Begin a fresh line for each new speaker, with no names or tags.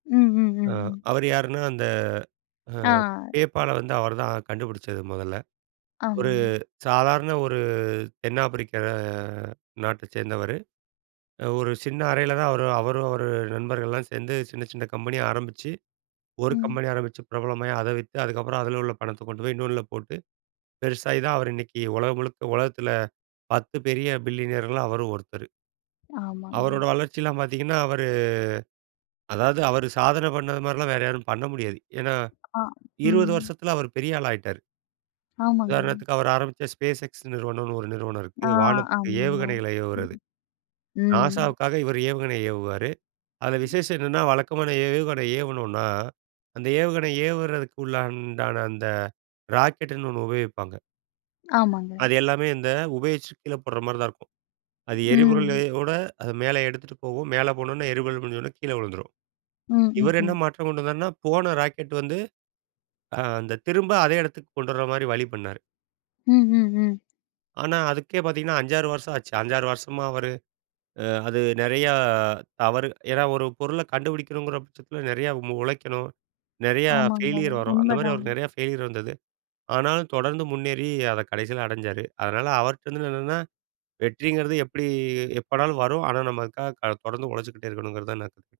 ம், ம்,
ஆ
ம்.
அவர் யாருன்னா அந்த, ஆ
ஆ.
Paypalல வந்து அவர்தான் கண்டுபிடிச்சது மொதல்ல. ஒரு
ஆமாங்க.
சாதாரண ஒரு தென் ஆப்பிரிக்க நாட்டச் சேர்ந்தவரு. ஒரு சின்ன அறையில தான் அவரு அவரும், அவர் நண்பர்கள்லாம் சேர்ந்து சின்ன சின்ன கம்பெனிய ஆரம்பிச்சு, 1
ம்.
கம்பெனி ஆரம்பிச்சு பிரபலமாய் அத வித்து அதுக்கப்புறம் அதில உள்ள பணத்த கொண்டு போய் இன்னொன்னுல போட்டு பெருசாகி தான், அவரு இன்னைக்கி உலகம் முழுக்க உலகத்தில 10 பெரிய பில்லியனர்கள்ல அவரும் ஒருத்தரு.
ஆமாங்க.
அவரோட வளர்ச்சில்லாம் பாத்தீங்கன்னா, அவரு அதாவது அவரு சாதனை பண்ணது மாரிலாம் வேற யாரும் பண்ண முடியாது. ஏன்னா
ஆ
20
ம்.
வருஷத்துல அவரு பெரிய ஆளா ஆயிட்டாரு.
ஆமாங்க.
உதாரணத்துக்கு அவர் ஆரம்பிச்ச SpaceX நிறுவனம்னு ஒரு நிறுவனம் இருக்கு.
ஆ,
வானத்துக்கு
ஆமாங்க.
ஏவுகணைகளை ஏவுறது.
ம். ம்.
நாசாவுக்காக இவரு ஏவுகணை ஏவுவாரு. அதில விசேஷம் என்னென்னா வழக்கமான ஏவுகணை ஏவனுனா, அந்த ஏவுகணை ஏவுறதுக்குள்ளான அந்த ராக்கெட்னு ஒன்னு உபயோகிப்பாங்க.
ஆமாங்க.
அது எல்லாமே இந்த உபயோகிச்சு கீழ போடுற மாரி தான் இருக்கும். அது
ம்.
எரிபொருளோட அத மேல எடுத்துட்டு போகும். மேல போனோனே எரிபொருள் முடிஞ்சோனே கீழ வுழுந்துரும்.
ம், ம்,
இவர் என்ன
ம்.
மாற்றம் கொண்டு வந்தார்னா போன ராக்கெட் வந்து, ஆ அந்த திரும்ப அதே எடத்துக்கு கொண்டு வர்ற மாரி வழி பண்ணாரு.
ம், ம், ம்.
ஆனா, அதுக்கே பார்த்தீங்கன்னா 5, 6 வருஷம் ஆச்சு. 5, 6 வருஷமா அவரு அ அது நெறையா தவறு ஏன்னா, ஒரு பொருளை கண்டுபிடிக்கணங்கிற பட்சத்தில நெறையா உழைக்கணும். நெறையா
ஆமாங்கங்க
ஃபெயிலியர் வரும் அந்தமாரி
உண்மதான்.
அவருக்கு நெறையா ஃபெயிலியர் வந்தது. ஆனாலும் தொடர்ந்து முன்னேறி அத கடைசியில அடைஞ்சாரு. அதனால அவர்ட்டருந்து என்னன்னா, வெற்றிங்கிறது எப்டி எப்போனாலும் வரும். ஆனா, நமக்காக க தொடர்ந்து உழைச்சுட்டே இருக்கணுங்கிறதுதான் நான்